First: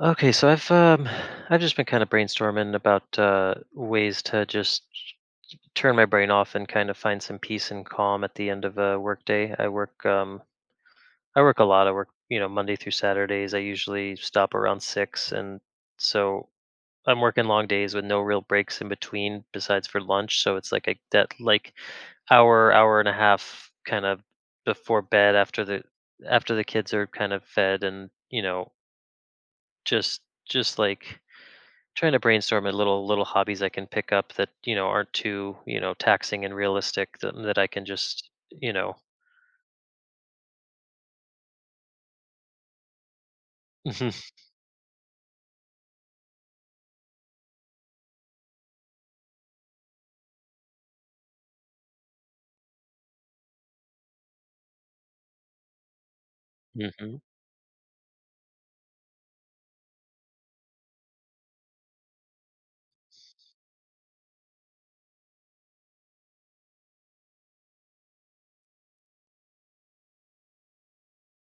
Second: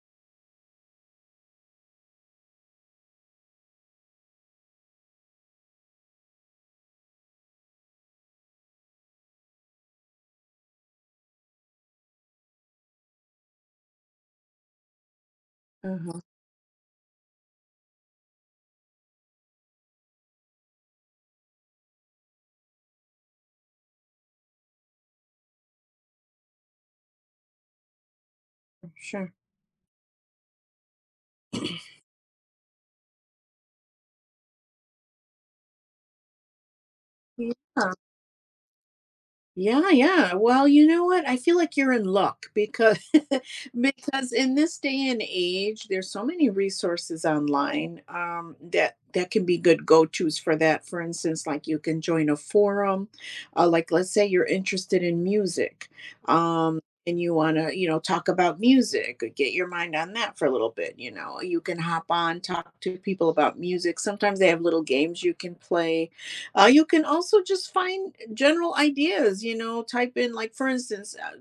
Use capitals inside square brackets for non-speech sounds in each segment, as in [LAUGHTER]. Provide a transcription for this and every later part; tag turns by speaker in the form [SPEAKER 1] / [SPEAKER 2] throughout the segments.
[SPEAKER 1] Okay, so I've just been kind of brainstorming about ways to just turn my brain off and kind of find some peace and calm at the end of a workday. I work a lot. I work, Monday through Saturdays. I usually stop around 6, and
[SPEAKER 2] Uh-huh.
[SPEAKER 1] so I'm working long days with no real breaks in between besides for lunch. So it's like that like hour, hour and a half kind of before bed after the kids are kind of fed, and
[SPEAKER 2] Sure.
[SPEAKER 1] just just like trying to brainstorm a little hobbies I can pick up that aren't too taxing and realistic that,
[SPEAKER 2] Yeah.
[SPEAKER 1] that I can just.
[SPEAKER 2] Yeah, yeah. Well, you know what? I feel like you're in luck because [LAUGHS]
[SPEAKER 1] [LAUGHS]
[SPEAKER 2] because in this day and age, there's so many resources online, that can be good go-tos for that. For instance, like you can join a forum, like let's say you're interested in music, um,
[SPEAKER 1] Mhm.
[SPEAKER 2] and you want to, you know, talk about music, or get your mind on that for a little bit. You know, you can hop on, talk to people about music. Sometimes they have little games you can play. You can also just find general ideas, you know, type in, like, for instance,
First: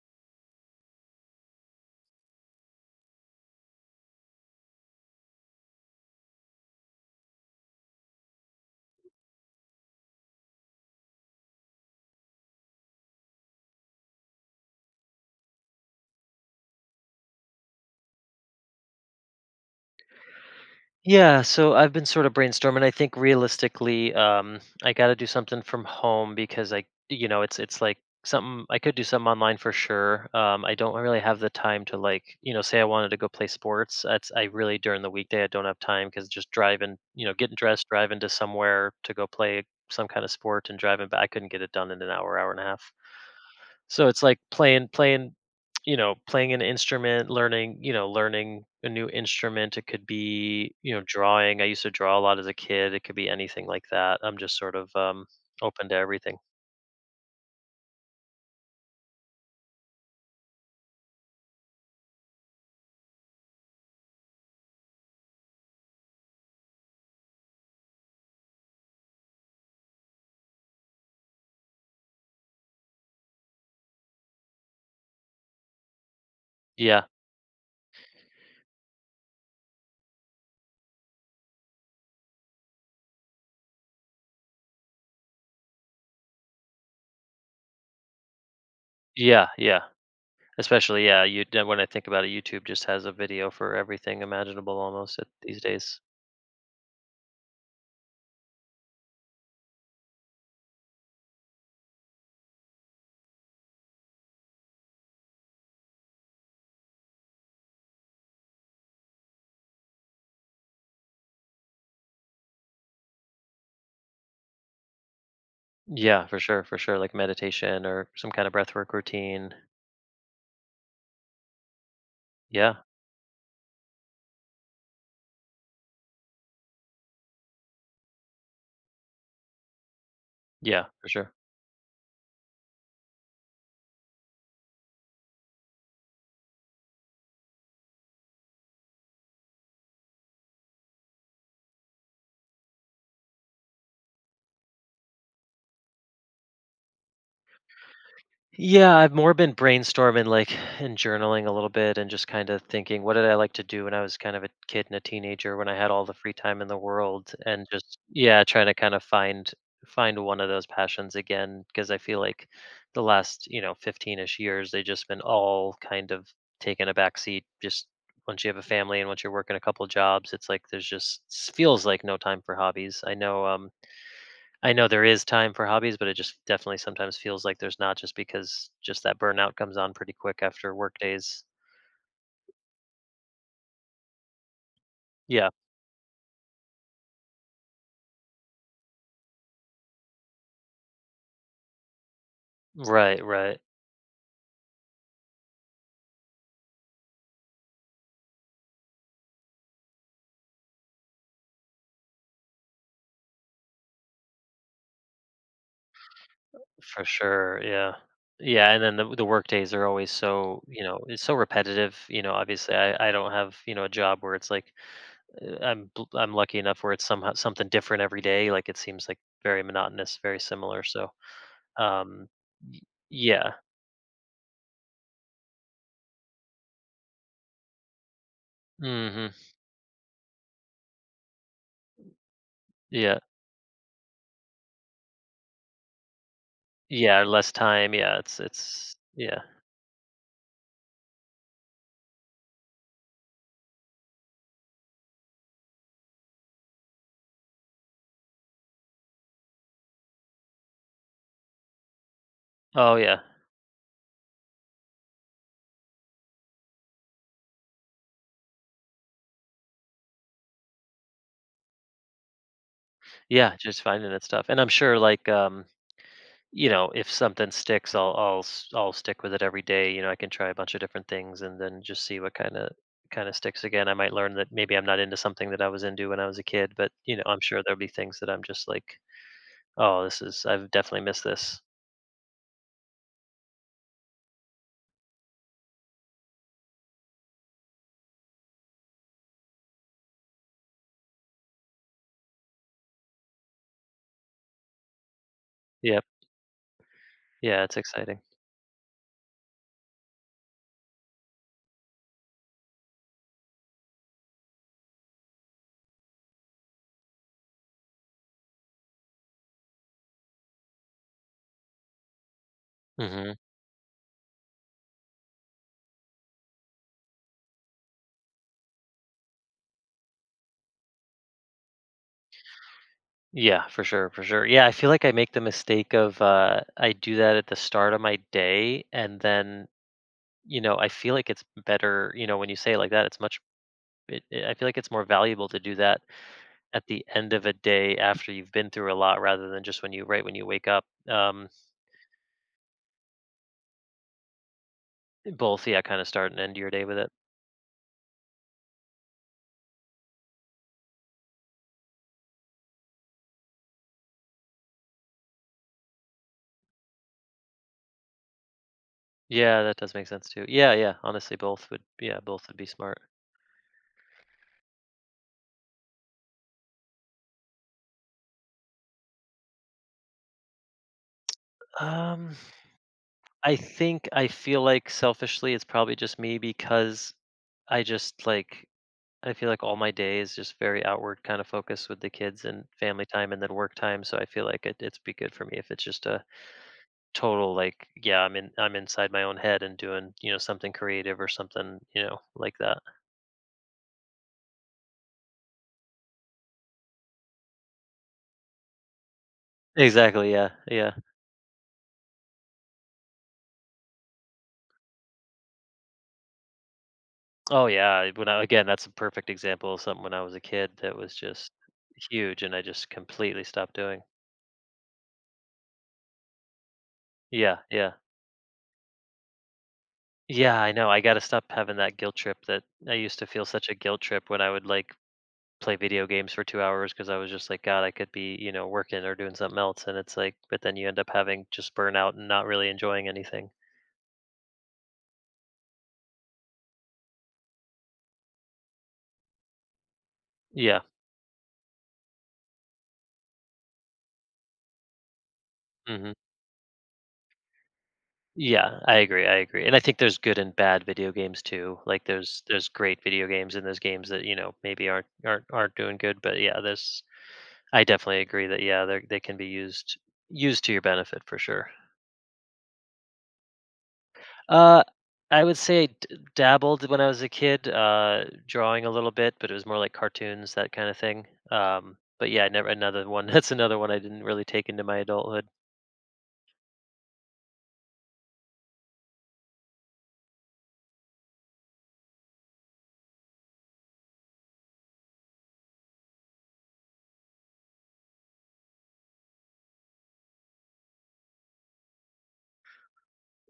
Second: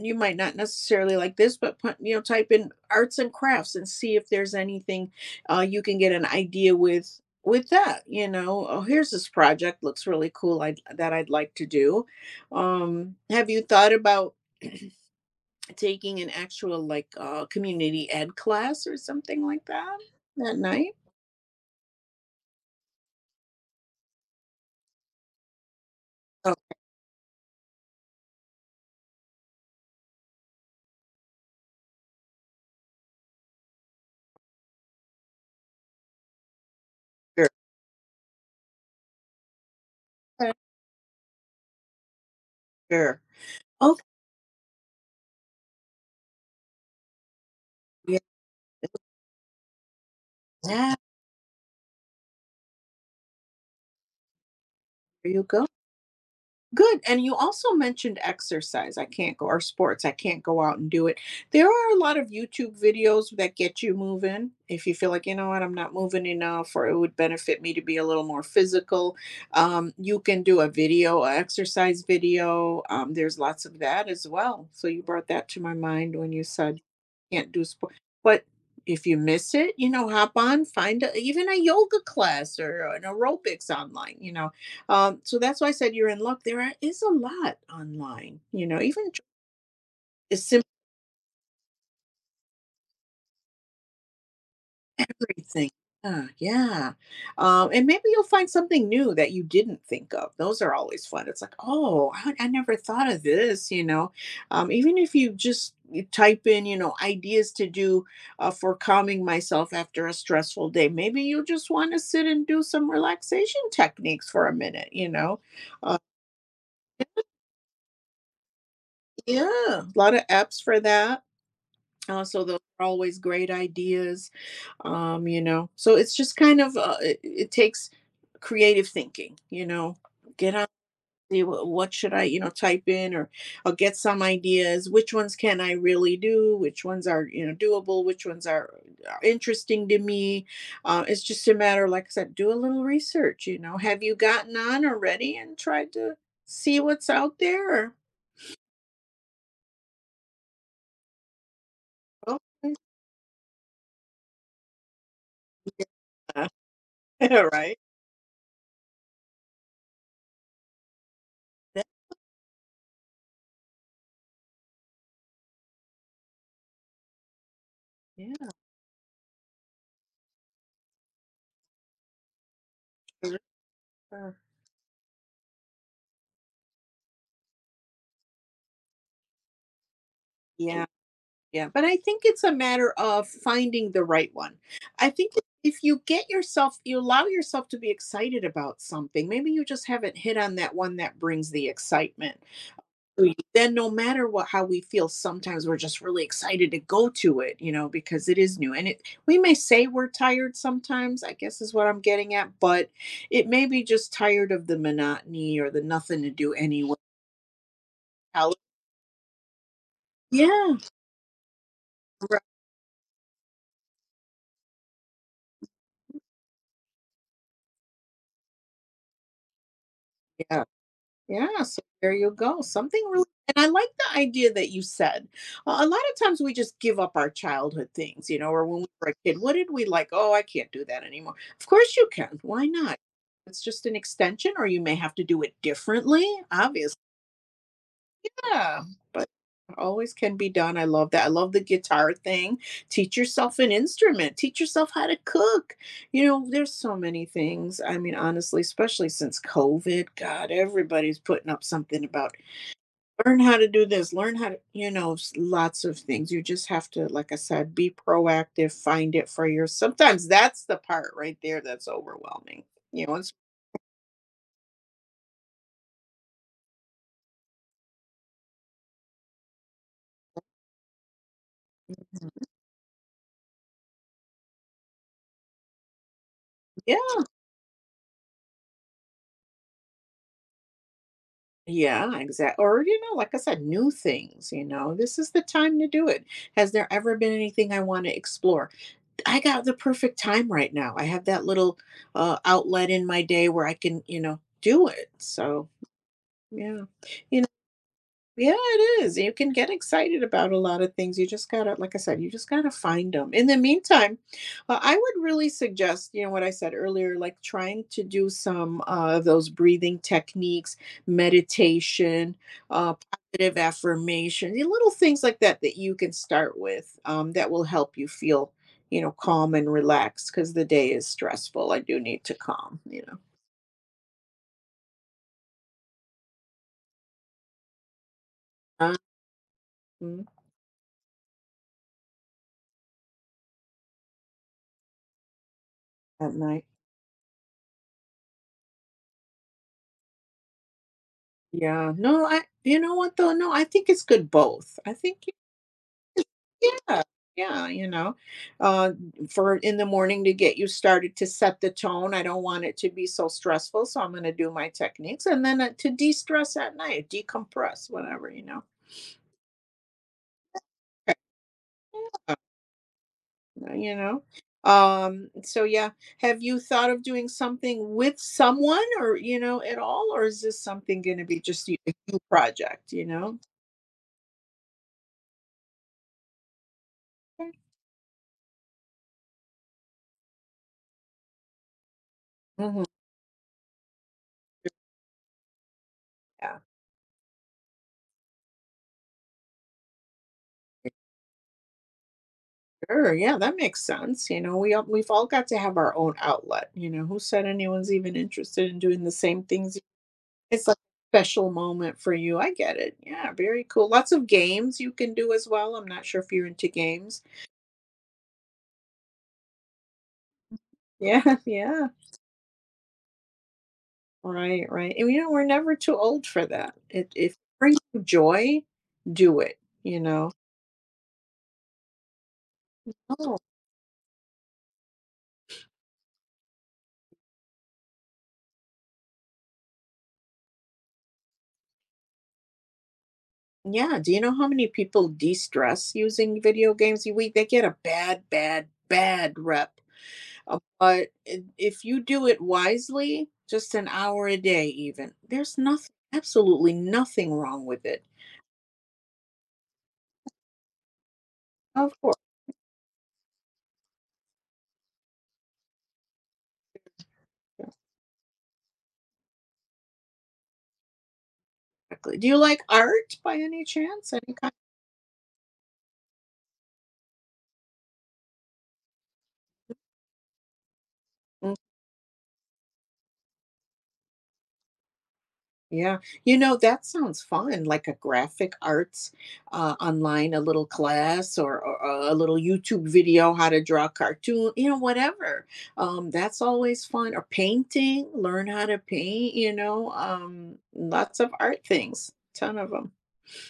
[SPEAKER 2] you might not necessarily like this, but put, you know, type in arts and crafts and see if there's anything you can get an idea with that. You know, oh, here's this project looks really cool. I that I'd like to do. Have you thought about [CLEARS THROAT] taking an actual like community ed class or something like that that night?
[SPEAKER 1] Yeah, so I've been sort of brainstorming. I think realistically, I got to do something from home
[SPEAKER 2] Oh,
[SPEAKER 1] because it's like something I could do, something online for sure. I don't really have the time to, like, say I wanted to go play sports. That's I really, during the weekday, I don't have time because just driving,
[SPEAKER 2] sure,
[SPEAKER 1] getting dressed, driving to somewhere to go play some kind of sport and driving back, I couldn't get it done in an hour, hour and a half.
[SPEAKER 2] sure. Okay,
[SPEAKER 1] So it's like playing an instrument, learning,
[SPEAKER 2] yeah,
[SPEAKER 1] learning a new instrument. It could be,
[SPEAKER 2] yeah.
[SPEAKER 1] drawing. I used to draw a lot as a kid. It could be anything like that. I'm just sort of
[SPEAKER 2] There you go.
[SPEAKER 1] open to everything.
[SPEAKER 2] Good, and you also mentioned exercise, I can't go or sports, I can't go out and do it. There are a lot of YouTube videos that get you moving if you feel like, "You know what, I'm not moving enough," or, "It would benefit me to be a little more physical." You can do a video, a exercise video. There's lots of that as well, so you brought that to my mind when you said
[SPEAKER 1] Yeah.
[SPEAKER 2] can't do sport. But if you miss it, you know, hop on, find a, even a yoga class or an aerobics online, you know. So that's why I said you're in luck. There are, is a lot online, you know, even
[SPEAKER 1] Yeah, yeah.
[SPEAKER 2] as simple.
[SPEAKER 1] Especially, yeah, you then when I think about it, YouTube just has a video for everything imaginable almost these
[SPEAKER 2] Everything.
[SPEAKER 1] days.
[SPEAKER 2] Yeah, yeah. And maybe you'll find something new that you didn't think of. Those are always fun. It's like, oh, I never thought of this, you know. Even if you type in, you know, ideas to do, for calming myself after a stressful day, maybe you just want to sit and do some relaxation techniques for a minute, you know. Uh,
[SPEAKER 1] Yeah, for sure, for sure. Like meditation or some kind of breathwork routine.
[SPEAKER 2] yeah, a lot of apps for that. So those
[SPEAKER 1] Yeah.
[SPEAKER 2] are always great ideas. You know, so it's just kind of it takes creative thinking, you know. Get on,
[SPEAKER 1] Yeah, for sure.
[SPEAKER 2] see what should I, you know, type in, or I'll get some ideas. Which ones can I really do? Which ones are, you know, doable? Which ones are interesting to me? It's just a matter, like I said, do a little research. You know, have you gotten on already and tried to see what's out there, or
[SPEAKER 1] Yeah, I've more been brainstorming, like, and journaling a little bit and just
[SPEAKER 2] oh,
[SPEAKER 1] kind of thinking what did I like to do when I was kind of a kid and a teenager when I had all the free
[SPEAKER 2] [LAUGHS]
[SPEAKER 1] time in the world,
[SPEAKER 2] yeah,
[SPEAKER 1] and
[SPEAKER 2] right.
[SPEAKER 1] just, yeah, trying to kind of find one of those passions again,
[SPEAKER 2] That-
[SPEAKER 1] because I feel like the last, 15ish years they just been all kind of taking a backseat. Just once you
[SPEAKER 2] yeah,
[SPEAKER 1] have a family and once you're working a couple jobs, it's like there's just feels like no time for hobbies. I
[SPEAKER 2] for
[SPEAKER 1] know,
[SPEAKER 2] sure.
[SPEAKER 1] I know there is time for hobbies, but it just definitely sometimes feels like there's not, just because just that burnout comes on pretty quick after
[SPEAKER 2] Yeah.
[SPEAKER 1] work days.
[SPEAKER 2] Yeah, but I think it's a matter of finding the right one. I think
[SPEAKER 1] Yeah.
[SPEAKER 2] if you get yourself, you allow yourself to be excited about something, maybe you just haven't hit on that one that brings the excitement.
[SPEAKER 1] Right,
[SPEAKER 2] So you-
[SPEAKER 1] right.
[SPEAKER 2] Then, no matter what, how we feel, sometimes we're just really excited to go to it, you know, because it is new. And it, we may say we're tired sometimes, I guess is what I'm getting at, but it may be just tired of the monotony or the nothing to do anyway.
[SPEAKER 1] For sure. Yeah.
[SPEAKER 2] How-
[SPEAKER 1] Yeah, and then the work days are always so,
[SPEAKER 2] Yeah.
[SPEAKER 1] it's so repetitive.
[SPEAKER 2] Right.
[SPEAKER 1] Obviously I don't have, a job where it's like I'm lucky enough where it's somehow something different every day, like it seems like very monotonous, very
[SPEAKER 2] Yeah.
[SPEAKER 1] similar. So,
[SPEAKER 2] Yeah, so there
[SPEAKER 1] um
[SPEAKER 2] you go.
[SPEAKER 1] y-
[SPEAKER 2] Something really,
[SPEAKER 1] yeah.
[SPEAKER 2] and I like the idea that you said. A lot of times we just give up our childhood things, you know, or when we were a
[SPEAKER 1] Mhm.
[SPEAKER 2] kid, what did we like? Oh, I can't do that anymore. Of course you can. Why not?
[SPEAKER 1] Yeah.
[SPEAKER 2] It's just an extension, or you may have to do it differently, obviously.
[SPEAKER 1] Yeah, less time. Yeah, it's
[SPEAKER 2] Yeah.
[SPEAKER 1] it's
[SPEAKER 2] But
[SPEAKER 1] yeah.
[SPEAKER 2] it always can be done. I love that. I love the guitar thing. Teach yourself an instrument. Teach yourself how to cook. You know, there's so many things. I mean, honestly, especially since COVID, God, everybody's putting up something about
[SPEAKER 1] Oh yeah.
[SPEAKER 2] learn how to do this, learn how to, you know, lots of things. You just have to, like I said, be proactive, find it for your, sometimes that's the part right there that's overwhelming, you know, it's
[SPEAKER 1] Yeah, just finding that stuff, and I'm sure, like, if something sticks, I'll stick with it every day. I can try a bunch of different things and then just see what kind of sticks again. I might learn that maybe I'm not into something that I was into when I was a kid, but
[SPEAKER 2] yeah,
[SPEAKER 1] I'm sure there'll be things that I'm just like, oh, this is I've definitely missed this.
[SPEAKER 2] yeah, exactly. Or you know, like I said, new things, you know, this is the time to do it. Has there ever been anything I want to explore? I got the perfect time right now. I have that little outlet in my day where I can, you know, do it. So
[SPEAKER 1] Yep.
[SPEAKER 2] yeah, you.
[SPEAKER 1] Yeah, it's exciting.
[SPEAKER 2] Yeah, it is. You can get excited about a lot of things. You just gotta, like I said, you just gotta find them. In the meantime, I would really suggest, you know, what I said earlier, like trying to do some, of those breathing techniques, meditation, uh,
[SPEAKER 1] Hmm.
[SPEAKER 2] positive affirmation, the little things like that that you can start with, that will help you feel, you know, calm and relaxed because the day is stressful. I do need to calm, you know.
[SPEAKER 1] Yeah, for sure, for sure. Yeah, I feel like I make the mistake of, I do that at the start of my day,
[SPEAKER 2] Uh,
[SPEAKER 1] and then
[SPEAKER 2] mm,
[SPEAKER 1] I feel like it's better. When you say it like that, it's much. I feel like it's more valuable to do that
[SPEAKER 2] At night.
[SPEAKER 1] at the end of a day after you've been through a lot rather than just when you right when you wake up.
[SPEAKER 2] Yeah, no, I, you know what though? No, I think it's good both. I think y-
[SPEAKER 1] Both, yeah, kind of start and end your day with
[SPEAKER 2] yeah,
[SPEAKER 1] it.
[SPEAKER 2] yeah, you know, uh, for in the morning to get you started, to set the tone. I don't want it to be so stressful, so I'm going to do my techniques, and then to de-stress at night, decompress, whatever, you know.
[SPEAKER 1] Yeah, that does make sense too. Yeah, yeah.
[SPEAKER 2] Okay.
[SPEAKER 1] Honestly,
[SPEAKER 2] Yeah,
[SPEAKER 1] both would be smart.
[SPEAKER 2] you know, so yeah, have you thought of doing something with someone, or you know, at all, or is this something going to be just a you
[SPEAKER 1] Um,
[SPEAKER 2] project? You know?
[SPEAKER 1] I feel like selfishly it's probably just me because I just like I feel like all my day is just very outward kind of focus with the kids and
[SPEAKER 2] Mhm.
[SPEAKER 1] family time and then work time. So I feel like it's be good for me if it's just a
[SPEAKER 2] Yeah.
[SPEAKER 1] total, like, yeah, I'm inside my own head and doing, something creative or something, like that.
[SPEAKER 2] Sure, yeah, that makes sense, you know, we've all got to have our own outlet, you know, who said anyone's even interested in doing the same things?
[SPEAKER 1] Exactly, yeah,
[SPEAKER 2] It's like
[SPEAKER 1] yeah.
[SPEAKER 2] a special moment for you, I get it, yeah, very cool, lots of games you can do as well, I'm not sure if you're into games.
[SPEAKER 1] Oh yeah, when I again, that's a perfect example of something. When I was a kid that was
[SPEAKER 2] Yeah, [LAUGHS]
[SPEAKER 1] just
[SPEAKER 2] yeah,
[SPEAKER 1] huge, and I just completely stopped doing.
[SPEAKER 2] right, right, and, you know, we're never too old for that, it if it
[SPEAKER 1] Yeah,
[SPEAKER 2] brings
[SPEAKER 1] yeah,
[SPEAKER 2] you joy, do it, you know?
[SPEAKER 1] yeah, I know I gotta stop having that guilt trip that I used to
[SPEAKER 2] Oh,
[SPEAKER 1] feel. Such a guilt trip when I would, like, play video games for 2 hours, because I was just like, god, I could be, working or doing something else. And it's like, but then you end up having just burnout and not really enjoying anything.
[SPEAKER 2] yeah, do you know how many people de-stress using video games? You we They get a bad, bad, bad rep.
[SPEAKER 1] Yeah.
[SPEAKER 2] But if you do it wisely, just an hour a day, even, there's nothing,
[SPEAKER 1] Hmm.
[SPEAKER 2] absolutely nothing wrong with it.
[SPEAKER 1] Yeah, I agree, and I think there's good and bad video games too.
[SPEAKER 2] Of
[SPEAKER 1] Like
[SPEAKER 2] course.
[SPEAKER 1] there's great video games, and there's games that, maybe aren't doing good, but yeah, there's I definitely agree that yeah, they can be used to your benefit for sure.
[SPEAKER 2] Exactly. Do you like art by any chance? Any kind?
[SPEAKER 1] Uh I would say I dabbled when I was a kid, drawing a little bit, but it was more like cartoons, that kind of thing.
[SPEAKER 2] Mm,
[SPEAKER 1] But yeah, I never another one. [LAUGHS] That's another one I didn't really take into my adulthood.
[SPEAKER 2] Yeah. You know, that sounds fun, like a graphic arts online, a little class, or a little YouTube video, how to draw a cartoon, you know, whatever. That's always fun. Or painting, learn how to paint, you know, lots of art things, ton of them.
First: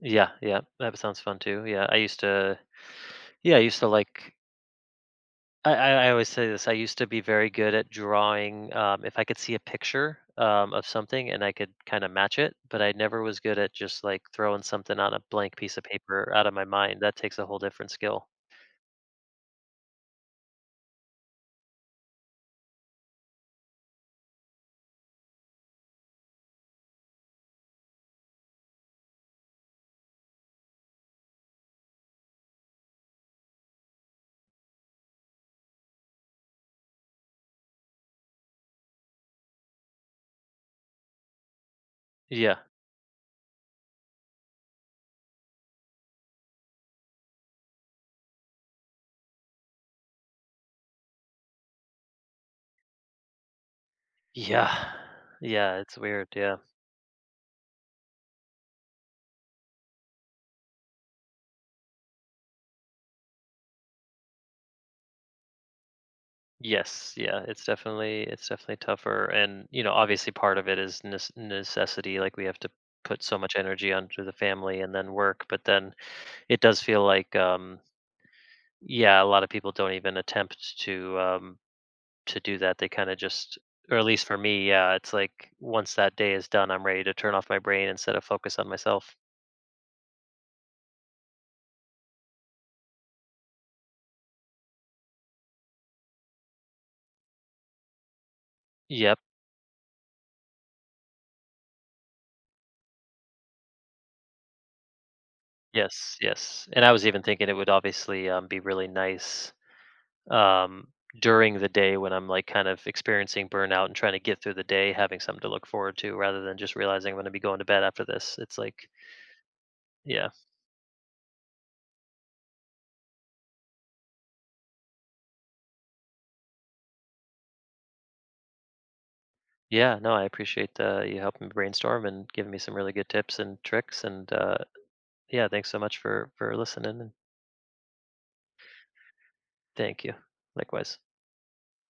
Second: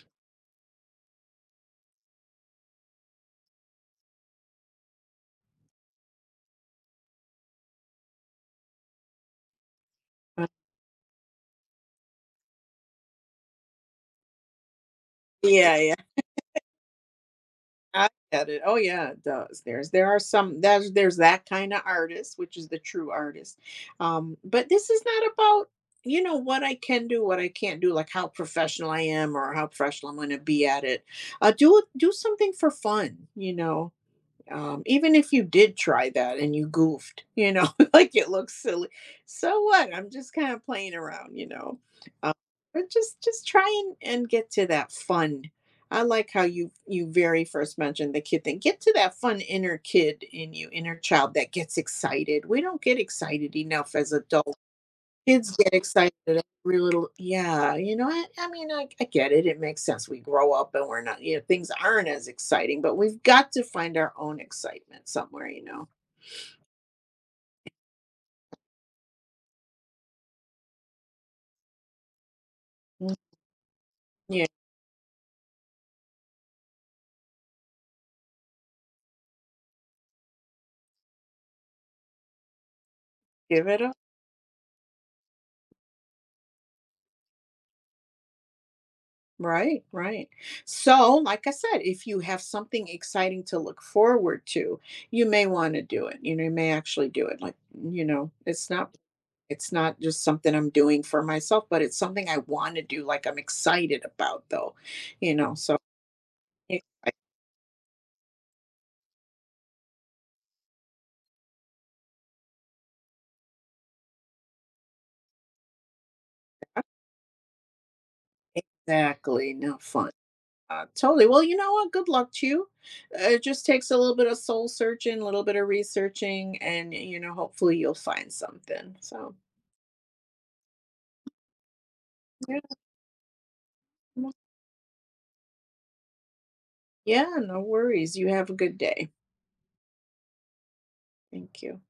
[SPEAKER 1] Yeah, yeah. That sounds fun too. Yeah, I used to like I always say this. I used to be very good at drawing, if I could see a picture, of something and I could kinda match it, but I never was good at just, like, throwing something on a blank piece
[SPEAKER 2] Yeah,
[SPEAKER 1] of
[SPEAKER 2] yeah.
[SPEAKER 1] paper out of my mind. That takes a whole different
[SPEAKER 2] I
[SPEAKER 1] skill.
[SPEAKER 2] get it. Oh yeah, it does. There are some, there's that kind of artist, which is the true artist. But this is not about, you know, what I can do, what I can't do, like how professional I am or how professional I'm gonna be at it. Do something for fun, you know. Even if you did try that and you goofed, you know, [LAUGHS] like it looks silly. So what? I'm just kind of playing around, you know. Um,
[SPEAKER 1] Yeah.
[SPEAKER 2] but just try and get to that fun. I like how you very first mentioned the kid thing. Get to that fun inner kid in you, inner child that gets excited. We don't get excited enough as adults.
[SPEAKER 1] Yeah.
[SPEAKER 2] Kids get
[SPEAKER 1] Yeah, it's
[SPEAKER 2] excited
[SPEAKER 1] weird,
[SPEAKER 2] at
[SPEAKER 1] yeah.
[SPEAKER 2] every little yeah, you know, I mean, I get it, it makes sense. We grow up and we're not, you know, things aren't as exciting, but we've got to find our own excitement somewhere, you know?
[SPEAKER 1] Yes, yeah, it's definitely tougher, and, you know, obviously part of it is nes necessity, like, we have to
[SPEAKER 2] Mm.
[SPEAKER 1] put so much energy onto the
[SPEAKER 2] Yeah,
[SPEAKER 1] family and then work, but then it does feel like, yeah, a lot of people don't even attempt to do that. They kind of just,
[SPEAKER 2] give it up.
[SPEAKER 1] or at least for me, yeah, it's like once that day is done, I'm ready to turn off my brain instead of focus on myself.
[SPEAKER 2] Right, right. So, like I said, if you have something exciting to look forward to, you may wanna do it, you know, you may actually do it, like, you know, it's not,
[SPEAKER 1] Yep.
[SPEAKER 2] it's not just something I'm doing for myself, but it's something I wanna do, like, I'm excited about, though, you know, so
[SPEAKER 1] Yes, yes.
[SPEAKER 2] yeah.
[SPEAKER 1] And I was even thinking it would obviously, be really nice, um during the day when I'm, like, kind of experiencing burnout and trying to get through the day, having something to look forward to rather than just realizing I'm going to be going to bed after this. It's like,
[SPEAKER 2] Exactly, no fun.
[SPEAKER 1] yeah.
[SPEAKER 2] Totally. Well, you know what? Good luck to you. It just takes a little bit of soul searching, a little bit of researching, and you know, hopefully you'll find something. So,
[SPEAKER 1] Yeah, no, I appreciate, you helping me brainstorm and giving me
[SPEAKER 2] yeah,
[SPEAKER 1] some really good tips and tricks, and
[SPEAKER 2] no-
[SPEAKER 1] yeah, thanks so much for listening, and
[SPEAKER 2] yeah, no worries. You have a good day.
[SPEAKER 1] thank you. Likewise.
[SPEAKER 2] Thank you.